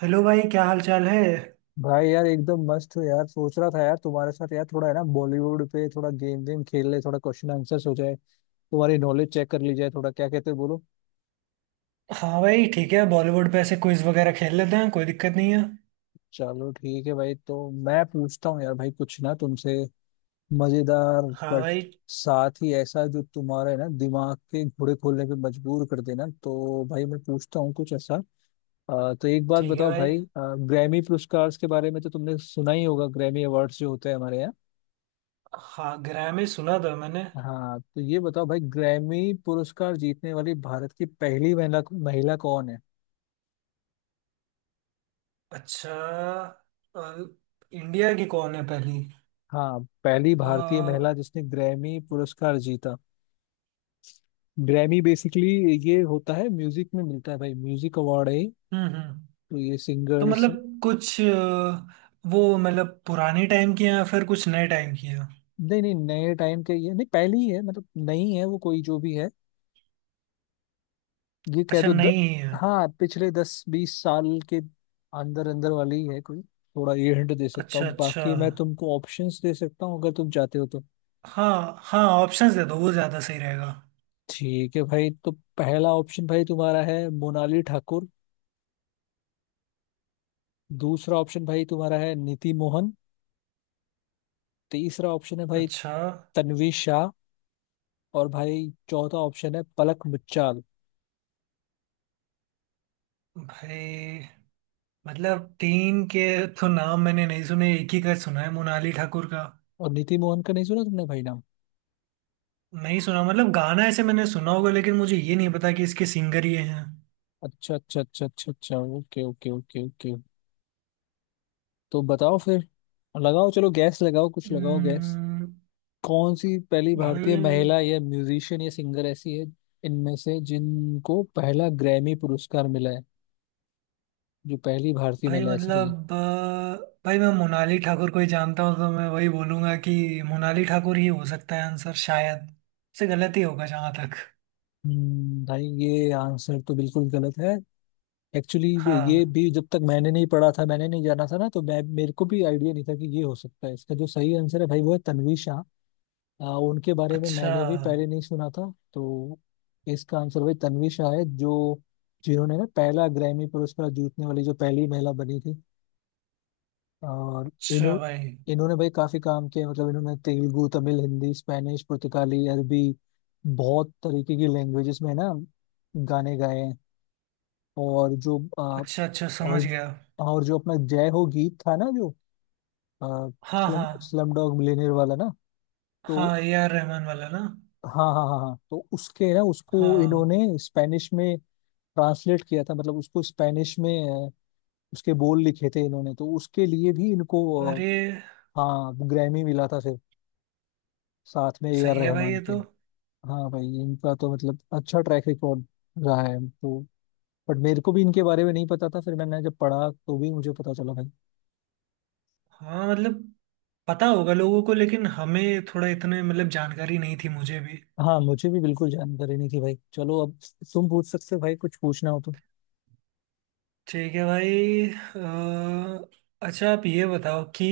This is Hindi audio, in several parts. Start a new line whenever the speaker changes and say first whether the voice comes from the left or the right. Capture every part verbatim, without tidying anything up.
right: हेलो भाई, क्या हाल चाल है?
left: भाई यार एकदम मस्त हो यार। सोच रहा था यार तुम्हारे साथ यार थोड़ा है ना बॉलीवुड पे थोड़ा गेम वेम खेल ले, थोड़ा क्वेश्चन आंसर्स हो जाए, तुम्हारी नॉलेज चेक कर ली जाए थोड़ा। क्या कहते हो बोलो।
right: हाँ भाई, ठीक है। बॉलीवुड पे ऐसे क्विज वगैरह खेल लेते हैं, कोई दिक्कत नहीं है।
left: चलो ठीक है भाई, तो मैं पूछता हूँ यार भाई कुछ ना तुमसे मजेदार,
right: हाँ
left: बट
right: भाई,
left: साथ ही ऐसा जो तुम्हारे ना दिमाग के घोड़े खोलने पे मजबूर कर देना। तो भाई मैं पूछता हूँ कुछ ऐसा। अ, तो एक बात
right: ठीक है
left: बताओ
right: भाई।
left: भाई, ग्रैमी पुरस्कार के बारे में तो तुमने सुना ही होगा, ग्रैमी अवार्ड्स जो होते हैं हमारे यहाँ।
right: हाँ, ग्रैमी सुना था मैंने।
left: हाँ तो ये बताओ भाई, ग्रैमी पुरस्कार जीतने वाली भारत की पहली महिला महिला कौन है?
right: अच्छा। अ, इंडिया की कौन है पहली?
left: हाँ, पहली
right: अ,
left: भारतीय
right: हम्म।
left: महिला जिसने ग्रैमी पुरस्कार जीता। ग्रैमी बेसिकली ये होता है, म्यूजिक में मिलता है भाई, म्यूजिक अवार्ड है ये।
right: हम्म
left: तो ये
right: तो
left: सिंगर्स।
right: मतलब कुछ अ, वो मतलब पुराने टाइम की है या फिर कुछ नए टाइम की है?
left: नहीं नहीं, नए टाइम के ये, नहीं पहली ही है, मतलब नई है वो कोई जो भी है, ये कह
right: अच्छा,
left: दो। द,
right: नहीं ही है।
left: हाँ पिछले दस बीस साल के अंदर अंदर वाली ही है कोई। थोड़ा ये हिंट दे सकता
right: अच्छा
left: हूँ,
right: अच्छा।
left: बाकी मैं तुमको ऑप्शंस दे सकता हूँ अगर तुम चाहते हो तो।
right: हाँ हाँ, ऑप्शंस दे दो, वो ज़्यादा सही रहेगा।
left: ठीक है भाई, तो पहला ऑप्शन भाई तुम्हारा है मोनाली ठाकुर। दूसरा ऑप्शन भाई तुम्हारा है नीति मोहन। तीसरा ऑप्शन है भाई
right: अच्छा
left: तन्वी शाह। और भाई चौथा ऑप्शन है पलक मुच्छाल।
right: भाई, मतलब तीन के तो नाम मैंने नहीं सुने, एक ही का सुना है, मोनाली ठाकुर का।
left: और नीति मोहन का नहीं सुना तुमने भाई नाम?
right: नहीं सुना, मतलब गाना ऐसे मैंने सुना होगा लेकिन मुझे ये नहीं पता कि इसके सिंगर ये हैं।
left: अच्छा अच्छा अच्छा अच्छा अच्छा, ओके ओके ओके ओके। तो बताओ फिर, लगाओ, चलो गैस लगाओ, कुछ लगाओ गैस।
right: हम्म,
left: कौन सी पहली
right: भाई।
left: भारतीय महिला या म्यूजिशियन या सिंगर ऐसी है इनमें से जिनको पहला ग्रैमी पुरस्कार मिला है, जो पहली भारतीय
right: भाई
left: महिला ऐसी रही।
right: मतलब अ, भाई मैं मोनाली ठाकुर को ही जानता हूँ, तो मैं वही बोलूंगा कि मोनाली ठाकुर ही हो सकता है आंसर, शायद से गलत ही होगा जहाँ तक।
left: हम्म, भाई ये आंसर तो बिल्कुल गलत है एक्चुअली। ये
right: हाँ।
left: भी जब तक मैंने नहीं पढ़ा था, मैंने नहीं जाना था ना, तो मैं मेरे को भी आइडिया नहीं था कि ये हो सकता है। इसका जो सही आंसर है भाई वो है तन्वी शाह। आ, उनके बारे में
right: अच्छा
left: मैंने भी पहले नहीं सुना था तो। इसका आंसर भाई तन्वी शाह है, जो जिन्होंने ना पहला ग्रैमी पुरस्कार जीतने वाली जो पहली महिला बनी थी। और
right: अच्छा
left: इन्हों
right: भाई।
left: इन्होंने भाई काफी काम किया, मतलब इन्होंने तेलुगु, तमिल, हिंदी, स्पेनिश, पुर्तगाली, अरबी, बहुत तरीके की लैंग्वेजेस में ना गाने गाए हैं। और जो आ,
right: अच्छा अच्छा, समझ
left: और
right: गया।
left: और जो अपना जय हो गीत था ना जो, आ,
right: हाँ
left: स्लम
right: हाँ
left: स्लम डॉग मिलियनेयर वाला ना, तो
right: हाँ, ए आर रहमान वाला ना।
left: हाँ हाँ हाँ हाँ, तो उसके ना उसको
right: हाँ।
left: इन्होंने स्पेनिश में ट्रांसलेट किया था, मतलब उसको स्पेनिश में आ, उसके बोल लिखे थे इन्होंने, तो उसके लिए भी इनको आ,
right: अरे,
left: हाँ ग्रैमी मिला था फिर, साथ में ए आर
right: सही है भाई
left: रहमान
right: ये
left: के।
right: तो।
left: हाँ भाई, इनका तो मतलब अच्छा ट्रैक रिकॉर्ड रहा है तो। बट मेरे को भी इनके बारे में नहीं पता था, फिर मैंने जब पढ़ा तो भी मुझे पता चला भाई।
right: हाँ मतलब पता होगा लोगों को लेकिन हमें थोड़ा इतने मतलब जानकारी नहीं थी, मुझे भी।
left: हाँ मुझे भी बिल्कुल जानकारी नहीं थी भाई। चलो अब तुम पूछ सकते हो भाई कुछ पूछना हो तो।
right: ठीक है भाई। अ, अच्छा, आप ये बताओ कि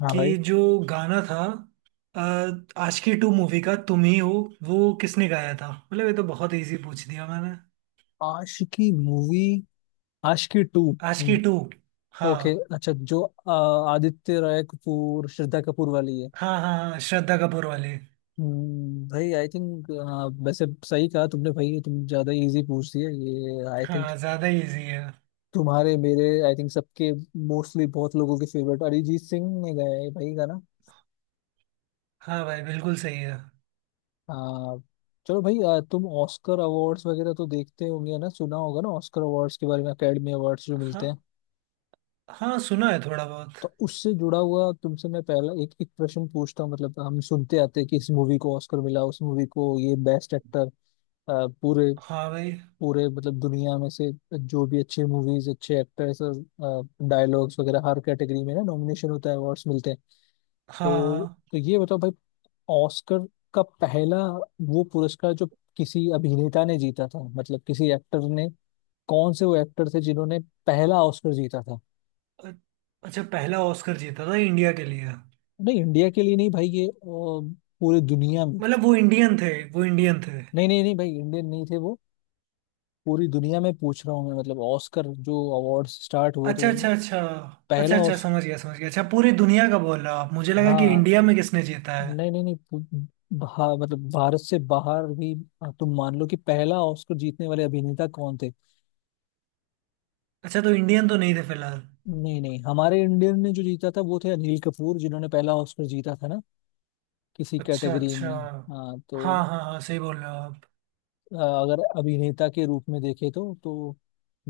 left: हाँ भाई।
right: कि जो गाना था अ, आशिकी टू मूवी का, तुम ही हो, वो किसने गाया था? मतलब ये तो बहुत इजी पूछ दिया मैंने।
left: Aashiqui movie, Aashiqui two.
right: आशिकी
left: हम्म,
right: टू। हाँ
left: ओके। अच्छा जो अ, आदित्य राय कपूर श्रद्धा कपूर वाली है।
right: हाँ हाँ, हाँ श्रद्धा कपूर वाली।
left: हम्म, भाई आई थिंक वैसे सही कहा तुमने भाई, ये तुम ज्यादा इजी पूछ दिया ये आई थिंक।
right: हाँ, ज़्यादा इजी है।
left: तुम्हारे मेरे आई थिंक सबके मोस्टली बहुत लोगों के फेवरेट अरिजीत सिंह ने गाया है भाई गाना।
right: हाँ भाई, बिल्कुल सही है।
left: आ, चलो भाई, आ, तुम ऑस्कर अवार्ड्स वगैरह तो देखते होंगे ना, सुना होगा ना ऑस्कर अवार्ड्स के बारे में, एकेडमी अवार्ड्स जो मिलते
right: हाँ
left: हैं।
right: हाँ, सुना है थोड़ा बहुत।
left: तो उससे जुड़ा हुआ तुमसे मैं पहला एक एक प्रश्न पूछता हूँ। मतलब हम सुनते आते हैं कि इस मूवी को ऑस्कर मिला, उस मूवी को ये बेस्ट एक्टर। अ, पूरे
right: हाँ भाई।
left: पूरे मतलब दुनिया में से जो भी अच्छे मूवीज, अच्छे एक्टर्स, डायलॉग्स वगैरह हर कैटेगरी में ना नॉमिनेशन होता है, अवार्ड्स मिलते हैं।
right: हाँ
left: तो
right: हाँ।
left: तो ये बताओ भाई, ऑस्कर का पहला वो पुरस्कार जो किसी अभिनेता ने जीता था, मतलब किसी एक्टर ने, कौन से वो एक्टर थे जिन्होंने पहला ऑस्कर जीता था?
right: अ- अच्छा, पहला ऑस्कर जीता था इंडिया के लिए?
left: नहीं, इंडिया के लिए नहीं भाई, ये अ, पूरी दुनिया में।
right: मतलब वो इंडियन थे, वो इंडियन थे?
left: नहीं नहीं नहीं भाई, इंडियन नहीं थे वो, पूरी दुनिया में पूछ रहा हूँ मैं। मतलब ऑस्कर जो अवार्ड स्टार्ट हुए तो
right: अच्छा
left: उन-
right: अच्छा अच्छा। अच्छा
left: पहला
right: अच्छा,
left: ऑस
right: समझ गया समझ गया, अच्छा। पूरी दुनिया का बोल रहा आप, मुझे लगा कि
left: हाँ।
right: इंडिया में किसने जीता है।
left: नहीं नहीं नहीं पू- भा, मतलब भारत से बाहर भी, अ, तुम मान लो कि पहला ऑस्कर जीतने वाले अभिनेता कौन थे।
right: अच्छा, तो इंडियन तो नहीं थे फिलहाल।
left: नहीं नहीं, हमारे इंडियन ने जो जीता था वो थे अनिल कपूर, जिन्होंने पहला ऑस्कर जीता था ना किसी
right: अच्छा
left: कैटेगरी
right: अच्छा।
left: में। हाँ तो
right: हाँ हाँ हाँ, सही बोल रहे हो आप।
left: अ, अगर अभिनेता के रूप में देखे तो तो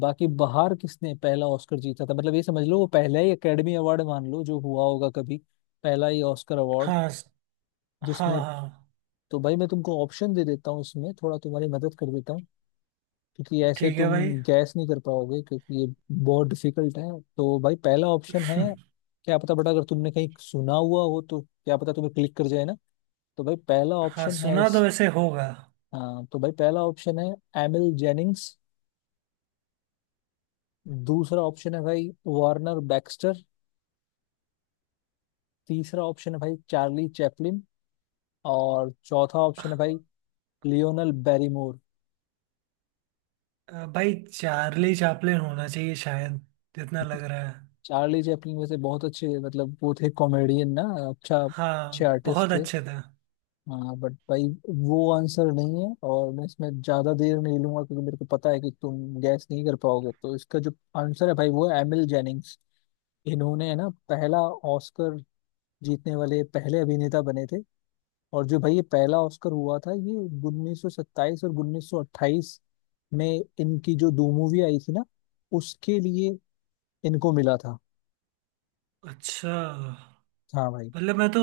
left: बाकी बाहर किसने पहला ऑस्कर जीता था। मतलब ये समझ लो वो पहला ही एकेडमी अवार्ड मान लो जो हुआ होगा कभी, पहला ही ऑस्कर अवार्ड
right: हाँ स- हाँ
left: जिसमें।
right: हाँ।
left: तो भाई मैं तुमको ऑप्शन दे देता हूँ, इसमें थोड़ा तुम्हारी मदद कर देता हूँ, क्योंकि ऐसे
right: ठीक है
left: तुम
right: भाई।
left: गैस नहीं कर पाओगे, क्योंकि ये बहुत डिफिकल्ट है। तो भाई पहला ऑप्शन है, क्या पता बट अगर तुमने कहीं सुना हुआ हो तो क्या पता तुम्हें क्लिक कर जाए ना। तो भाई पहला
right: हाँ,
left: ऑप्शन है
right: सुना
left: इस
right: तो वैसे होगा।
left: हाँ, तो भाई पहला ऑप्शन है एमिल जेनिंग्स। दूसरा ऑप्शन है भाई वार्नर बैक्स्टर। तीसरा ऑप्शन है भाई चार्ली चैपलिन। और चौथा ऑप्शन है भाई लियोनल बैरीमोर।
right: अ, भाई चार्ली चैपलिन होना चाहिए शायद, जितना लग रहा है।
left: चार्ली चैपलिन वैसे बहुत अच्छे, मतलब वो थे कॉमेडियन ना, अच्छा अच्छे
right: हाँ, बहुत
left: आर्टिस्ट थे।
right: अच्छे थे।
left: हाँ बट भाई वो आंसर नहीं है, और मैं इसमें ज्यादा देर नहीं लूंगा क्योंकि मेरे को पता है कि तुम गैस नहीं कर पाओगे। तो इसका जो आंसर है भाई वो है एमिल जेनिंग्स। इन्होंने है ना पहला ऑस्कर जीतने वाले पहले अभिनेता बने थे। और जो भाई ये पहला ऑस्कर हुआ था ये उन्नीस सौ सत्ताईस और उन्नीस सौ अट्ठाईस में इनकी जो दो मूवी आई थी ना उसके लिए इनको मिला था।
right: अच्छा,
left: हाँ भाई।
right: मतलब मैं तो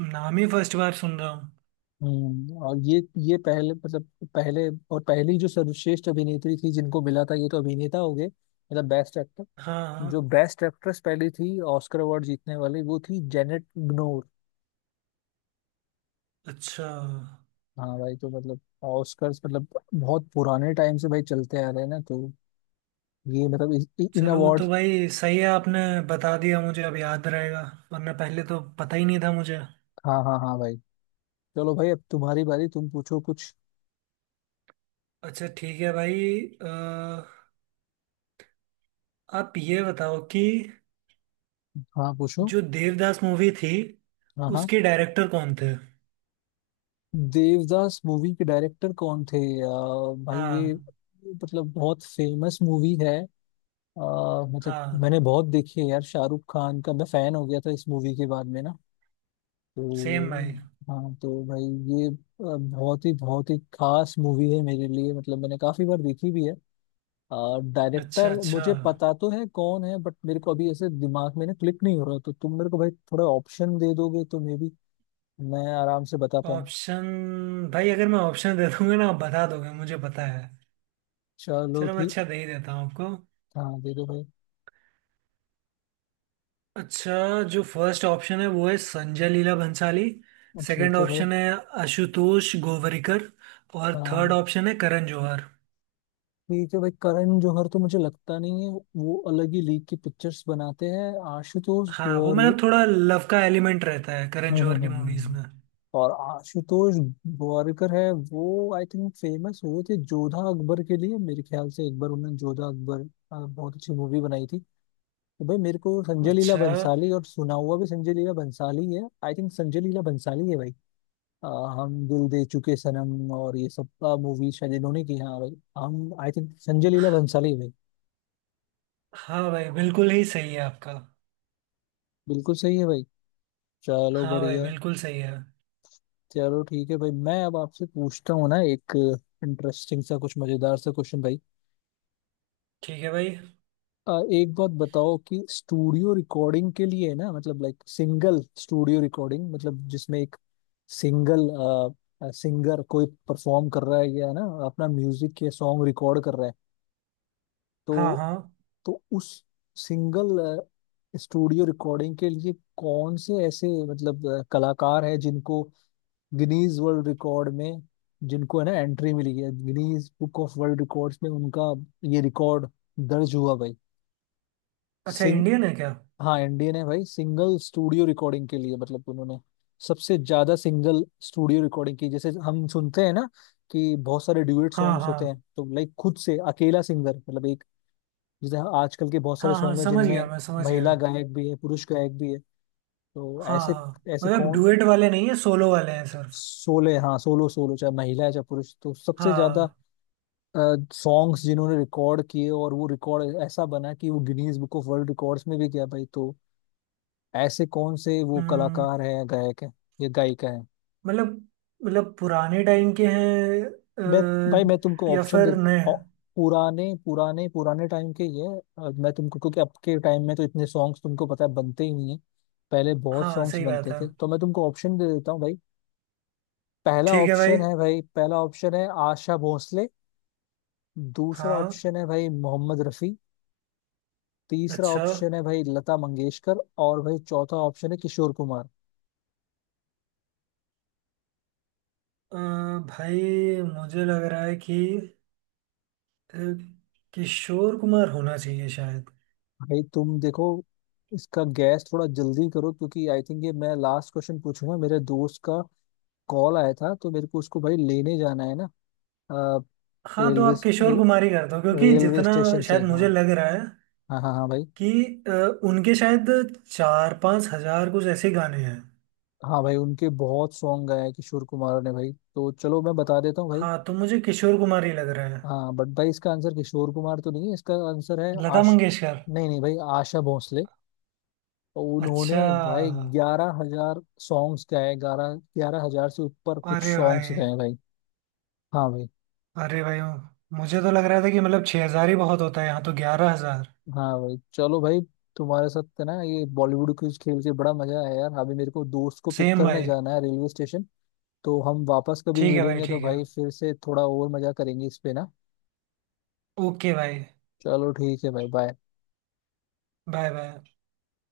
right: नाम ही फर्स्ट बार सुन रहा हूँ।
left: हम्म, और ये ये पहले मतलब पहले, और पहली जो सर्वश्रेष्ठ अभिनेत्री थी जिनको मिला था, ये तो अभिनेता हो गए मतलब बेस्ट एक्टर।
right: हाँ
left: जो
right: हाँ।
left: बेस्ट एक्ट्रेस पहली थी ऑस्कर अवार्ड जीतने वाली वो थी जेनेट ग्नोर।
right: अच्छा,
left: हाँ भाई। तो मतलब ऑस्कर मतलब बहुत पुराने टाइम से भाई चलते आ रहे हैं ना, तो ये मतलब इस- इ- इन
right: चलो
left: अवार्ड।
right: तो भाई सही है, आपने बता दिया, मुझे अब याद रहेगा, वरना पहले तो पता ही नहीं था मुझे।
left: हाँ हाँ हाँ भाई। चलो भाई अब तुम्हारी बारी, तुम पूछो कुछ।
right: अच्छा ठीक है भाई। अ, आप ये बताओ कि
left: हाँ पूछो।
right: जो देवदास मूवी थी,
left: हाँ हाँ।
right: उसके डायरेक्टर कौन थे?
left: देवदास मूवी के डायरेक्टर कौन थे? अ, भाई ये
right: हाँ
left: मतलब बहुत फेमस मूवी है। अ, मतलब मैंने
right: हाँ।
left: बहुत देखी है यार, शाहरुख खान का मैं फैन हो गया था इस मूवी के बाद में ना,
right: सेम
left: तो
right: भाई।
left: हाँ। तो भाई ये अ, बहुत ही बहुत ही खास मूवी है मेरे लिए, मतलब मैंने काफी बार देखी भी है।
right: अच्छा
left: डायरेक्टर
right: अच्छा,
left: मुझे पता तो है कौन है, बट मेरे को अभी ऐसे दिमाग में ना क्लिक नहीं हो रहा, तो तुम मेरे को भाई थोड़ा ऑप्शन दे दोगे तो मे बी मैं आराम से बता पाऊँ।
right: ऑप्शन। भाई अगर मैं ऑप्शन दे दूंगा ना आप बता दोगे, मुझे पता है।
left: चलो
right: चलो, मैं
left: ठीक,
right: अच्छा दे ही देता हूँ आपको।
left: हाँ दे दो भाई।
right: अच्छा, जो फर्स्ट ऑप्शन है वो है संजय लीला भंसाली। सेकंड
left: ठीक है भाई।
right: ऑप्शन है आशुतोष गोवरिकर। और थर्ड
left: हाँ।
right: ऑप्शन है करण जौहर।
left: ठीक है भाई, करण जौहर तो मुझे लगता नहीं है, वो अलग ही लीग की पिक्चर्स बनाते हैं। आशुतोष
right: हाँ, वो
left: और
right: मतलब थोड़ा लव का एलिमेंट रहता है करण
left: हम्म
right: जौहर
left: हम्म,
right: की
left: हम्म,
right: मूवीज
left: हम्म।
right: में।
left: और आशुतोष गोवारिकर है, वो आई थिंक फेमस हुए थे जोधा अकबर के लिए, मेरे ख्याल से एक बार उन्होंने जोधा अकबर अ, बहुत अच्छी मूवी बनाई थी। तो भाई मेरे को संजय लीला
right: अच्छा।
left: बंसाली, और सुना हुआ भी संजय लीला बंसाली है, आई थिंक संजय लीला बंसाली है भाई। अ, हम दिल दे चुके सनम और ये सब मूवी शायद इन्होंने की। हाँ भाई हम आई थिंक संजय लीला बंसाली है भाई।
right: हाँ भाई, बिल्कुल ही सही है आपका।
left: बिल्कुल सही है भाई, चलो
right: हाँ भाई,
left: बढ़िया है।
right: बिल्कुल सही है।
left: चलो ठीक है भाई, मैं अब आपसे पूछता हूँ ना एक इंटरेस्टिंग सा कुछ मजेदार सा क्वेश्चन भाई।
right: ठीक है भाई।
left: अ, एक बात बताओ कि स्टूडियो रिकॉर्डिंग के लिए ना, मतलब लाइक सिंगल स्टूडियो रिकॉर्डिंग, मतलब जिसमें एक सिंगल सिंगर कोई परफॉर्म कर रहा है या ना अपना म्यूजिक या सॉन्ग रिकॉर्ड कर रहा है
right: हाँ
left: तो
right: हाँ।
left: तो उस सिंगल स्टूडियो रिकॉर्डिंग के लिए कौन से ऐसे मतलब अ, कलाकार हैं जिनको गिनीज वर्ल्ड रिकॉर्ड में, जिनको है ना एंट्री मिली है Guinness book of world records में, उनका ये रिकॉर्ड दर्ज हुआ भाई।
right: अच्छा,
left: सिंग
right: इंडियन है क्या?
left: हाँ इंडियन है भाई, सिंगल स्टूडियो रिकॉर्डिंग के लिए, मतलब उन्होंने सबसे ज्यादा सिंगल स्टूडियो रिकॉर्डिंग की। जैसे हम सुनते हैं ना कि बहुत सारे ड्यूएट
right: हाँ
left: सॉन्ग्स होते हैं,
right: हाँ
left: तो लाइक खुद से अकेला सिंगर मतलब एक, जैसे आजकल के बहुत सारे
right: हाँ हाँ,
left: सॉन्ग हैं
right: समझ गया
left: जिनमें
right: मैं, समझ गया।
left: महिला गायक भी है पुरुष गायक भी है, तो
right: हाँ
left: ऐसे,
right: हाँ,
left: ऐसे
right: मतलब
left: कौन।
right: डुएट वाले नहीं है, सोलो वाले हैं सिर्फ।
left: सोले हाँ सोलो, सोलो चाहे महिला है चाहे पुरुष, तो सबसे ज्यादा
right: हाँ।
left: सॉन्ग्स जिन्होंने रिकॉर्ड किए और वो रिकॉर्ड ऐसा बना कि वो Guinness book of world records में भी गया भाई। तो ऐसे कौन से वो
right: हम्म।
left: कलाकार हैं या गायक हैं या गायिका हैं?
right: मतलब, मतलब पुराने टाइम के हैं
left: मैं भाई मैं तुमको
right: अ, या
left: ऑप्शन दे,
right: फिर नए?
left: औ- पुराने पुराने पुराने टाइम के ही है। अ, मैं तुमको, क्योंकि अब के टाइम में तो इतने सॉन्ग्स तुमको पता है बनते ही नहीं है, पहले बहुत
right: हाँ,
left: सॉन्ग्स
right: सही बात
left: बनते
right: है।
left: थे, तो मैं तुमको ऑप्शन दे देता हूँ भाई। पहला
right: ठीक है भाई।
left: ऑप्शन है भाई पहला ऑप्शन है आशा भोसले। दूसरा
right: हाँ।
left: ऑप्शन है भाई मोहम्मद रफी। तीसरा
right: अच्छा।
left: ऑप्शन है भाई लता मंगेशकर। और भाई चौथा ऑप्शन है किशोर कुमार।
right: अ, भाई मुझे लग रहा है कि अ, किशोर कुमार होना चाहिए शायद।
left: भाई तुम देखो, इसका गैस थोड़ा जल्दी करो क्योंकि आई थिंक ये मैं लास्ट क्वेश्चन पूछूंगा, मेरे दोस्त का कॉल आया था तो मेरे को उसको भाई लेने जाना है ना। अ,
right: हाँ, तो
left: रेलवे
right: आप किशोर
left: रे,
right: कुमार ही कर दो, क्योंकि
left: रेलवे
right: जितना
left: स्टेशन से।
right: शायद मुझे
left: हाँ
right: लग रहा है
left: हाँ हाँ हाँ भाई।
right: कि अ, उनके शायद चार पाँच हजार कुछ ऐसे गाने हैं।
left: हाँ भाई, उनके बहुत सॉन्ग गाए हैं किशोर कुमार ने भाई, तो चलो मैं बता देता हूँ भाई।
right: हाँ, तो मुझे किशोर कुमार ही लग रहा है।
left: हाँ बट भाई इसका आंसर किशोर कुमार तो नहीं है, इसका आंसर है
right: लता
left: आश
right: मंगेशकर।
left: नहीं नहीं भाई, आशा भोसले। तो उन्होंने
right: अच्छा।
left: भाई ग्यारह हजार सॉन्ग्स गाए, ग्यारह ग्यारह हजार से ऊपर कुछ
right: अरे
left: सॉन्ग्स
right: भाई।
left: गाए भाई। हाँ भाई।
right: अरे भाई, मुझे तो लग रहा था कि मतलब छः हजार ही बहुत होता है, यहाँ तो ग्यारह हजार।
left: हाँ भाई चलो भाई, तुम्हारे साथ ना ये बॉलीवुड क्विज खेल के बड़ा मजा आया यार, अभी मेरे को दोस्त को पिक
right: सेम
left: करने
right: भाई।
left: जाना है रेलवे स्टेशन। तो हम वापस कभी
right: ठीक है भाई,
left: मिलेंगे तो
right: ठीक है।
left: भाई फिर से थोड़ा और मजा करेंगे इस पे ना।
right: ओके भाई।
left: चलो ठीक है भाई, बाय।
right: Bye bye.